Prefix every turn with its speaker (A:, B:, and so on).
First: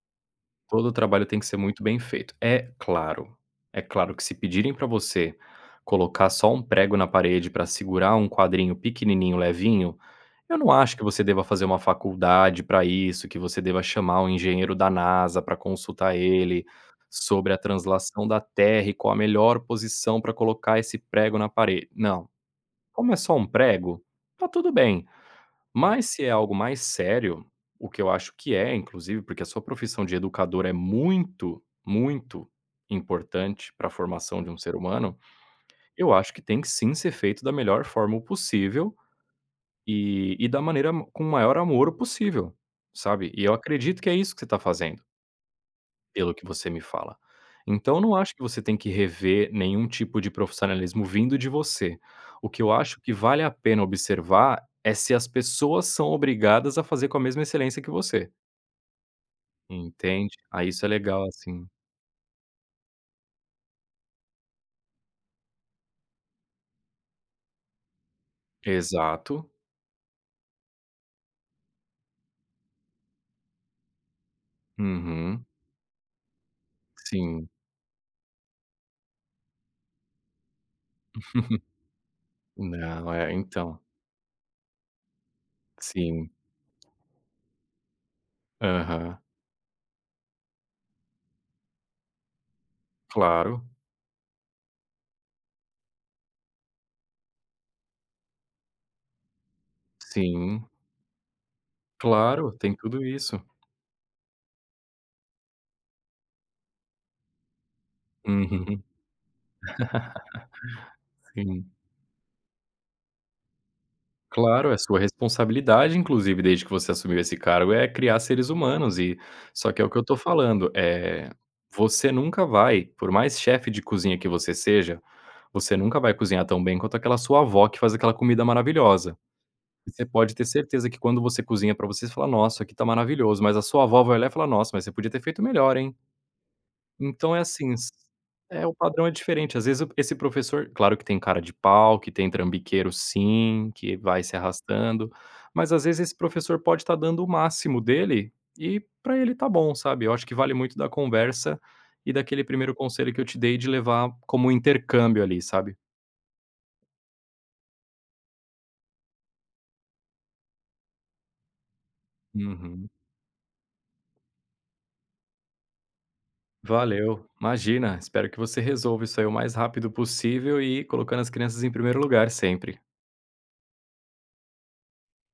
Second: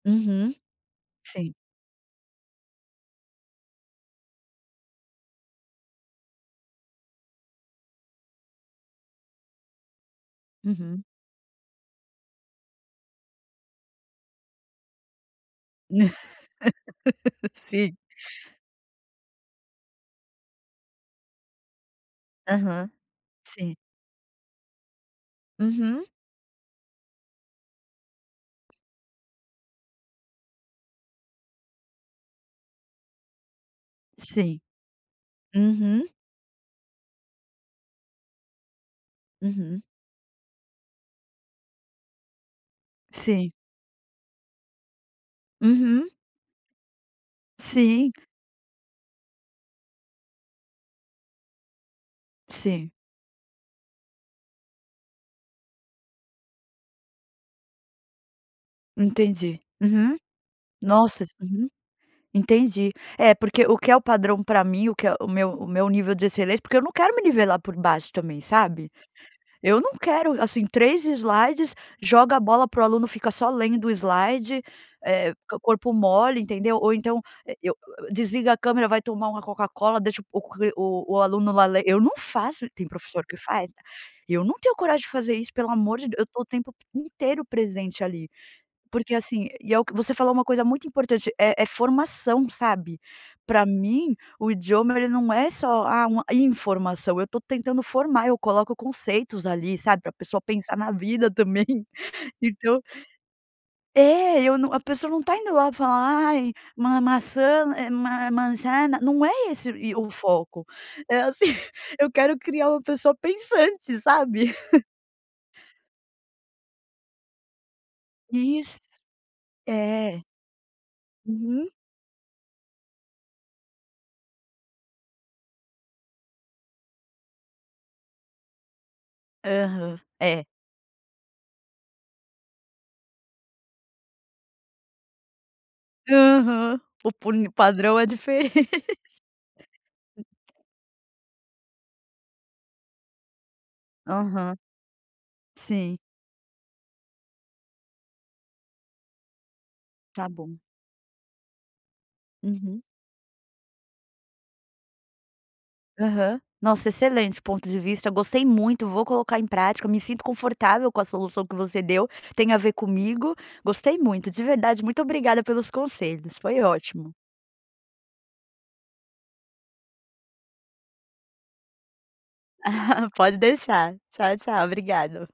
A: Uhum.
B: Todo o trabalho tem que
A: Sim.
B: ser muito bem feito, é claro. É claro que se pedirem pra você colocar só um prego na parede pra segurar um quadrinho pequenininho, levinho, eu não acho que
A: Uhum.
B: você deva fazer uma faculdade pra isso, que você deva chamar um engenheiro da Nasa pra consultar ele, sobre a
A: Sim.
B: translação da Terra e qual a melhor posição pra colocar esse prego na parede, não.
A: Aham,
B: Como é só um
A: sim.
B: prego, está tudo bem,
A: Uhum.
B: mas se é algo mais sério, o que eu acho que é, inclusive, porque a sua profissão de educador é muito, muito importante pra formação de um
A: Sim.
B: ser humano,
A: Uhum.
B: eu acho que tem sim ser feito da melhor forma possível,
A: Uhum.
B: e e da maneira com maior amor possível, sabe, e
A: Sim.
B: eu acredito que é isso que você tá fazendo
A: Uhum.
B: pelo que você me fala. Então eu
A: Sim.
B: não acho que você tem que rever nenhum tipo de profissionalismo vindo de você, o que eu
A: Sim.
B: acho que vale a pena observar é se as pessoas são obrigadas a fazer com a mesma excelência que você.
A: Entendi, uhum.
B: Entende. Ah, isso é
A: Nossa,
B: legal
A: s
B: assim.
A: uhum, entendi. É, porque o que é o padrão pra mim, o que é o meu o meu nível de excelência porque eu não quero me nivelar por baixo também, sabe.
B: Exato.
A: Eu não quero, assim, 3 slides, joga a bola pra o aluno, fica só lendo o slide, eh,
B: Uhum.
A: corpo mole, entendeu, ou então,
B: Sim.
A: eh, eu eu desliga a câmera, vai tomar uma Coca-Cola, deixa o q o o aluno lá len eu não faço, tem
B: Não,
A: professor
B: é,
A: que faz.
B: então.
A: Eu não tenho coragem de fazer isso, pelo amor de Deus, eu
B: Sim.
A: estou o tempo inteiro presente ali, porque
B: Aham.
A: assim e é o que você falou uma coisa muito importante, é é formação, sabe. Pra
B: Claro.
A: mim o idioma, ele não é só, ah, uma informação, eu tô tentando formar, eu coloco conceitos ali, sabe, pra a pessoa
B: Sim.
A: pensar na vida também,
B: Claro, tem
A: então
B: tudo isso.
A: É, eu não a pessoa não tá indo lá falar: "Ai, ma maçã, eh ma
B: Uhum.
A: manzana", não é esse, e, o foco, é assim,
B: Sim.
A: eu quero criar uma pessoa pensante, sabe.
B: Claro, é sua responsabilidade inclusive, desde que você assumiu esse cargo, é criar seres
A: Isso.
B: humanos e só que é o que eu estou
A: É.
B: falando, eh,
A: Uhum.
B: você nunca vai, por mais chefe de cozinha que você seja, você nunca vai cozinhar tão bem quanto aquela sua avó que faz aquela comida maravilhosa.
A: Aham,
B: Você pode ter
A: é.
B: certeza que quando você cozinha pra você, você fala: "Nossa, isso aqui tá maravilhoso", mas a sua avó vai olhar e falar: "Nossa, mas você podia ter feito melhor, hein".
A: Aham. O
B: Então é
A: punho
B: assim, s
A: padrão é
B: é, o
A: diferente.
B: padrão é diferente, às vezes p esse professor claro que tem cara de pau, que tem trambiqueiro sim, que vai se
A: Aham.
B: arrastando, mas às
A: Sim.
B: vezes esse professor pode estar dando o máximo dele e pra ele está bom, sabe, eu
A: Está
B: acho que vale
A: bom.
B: muito da conversa e daquele primeiro
A: Uhum.
B: conselho que eu te dei, de levar como intercâmbio, ali, sabe.
A: Aham. Nossa, excelente ponto de vista, gostei muito, vou colocar em prática, eu me sinto confortável com a solução que você deu, tem a ver
B: Uhum.
A: comigo, gostei muito, de verdade, muito obrigada pelos conselhos, foi ótimo.
B: Valeu. Imagina, espero que você resolva isso aí o mais rápido possível e colocando as crianças em primeiro lugar sempre.
A: Pode deixar. Tchau, tchau obrigado.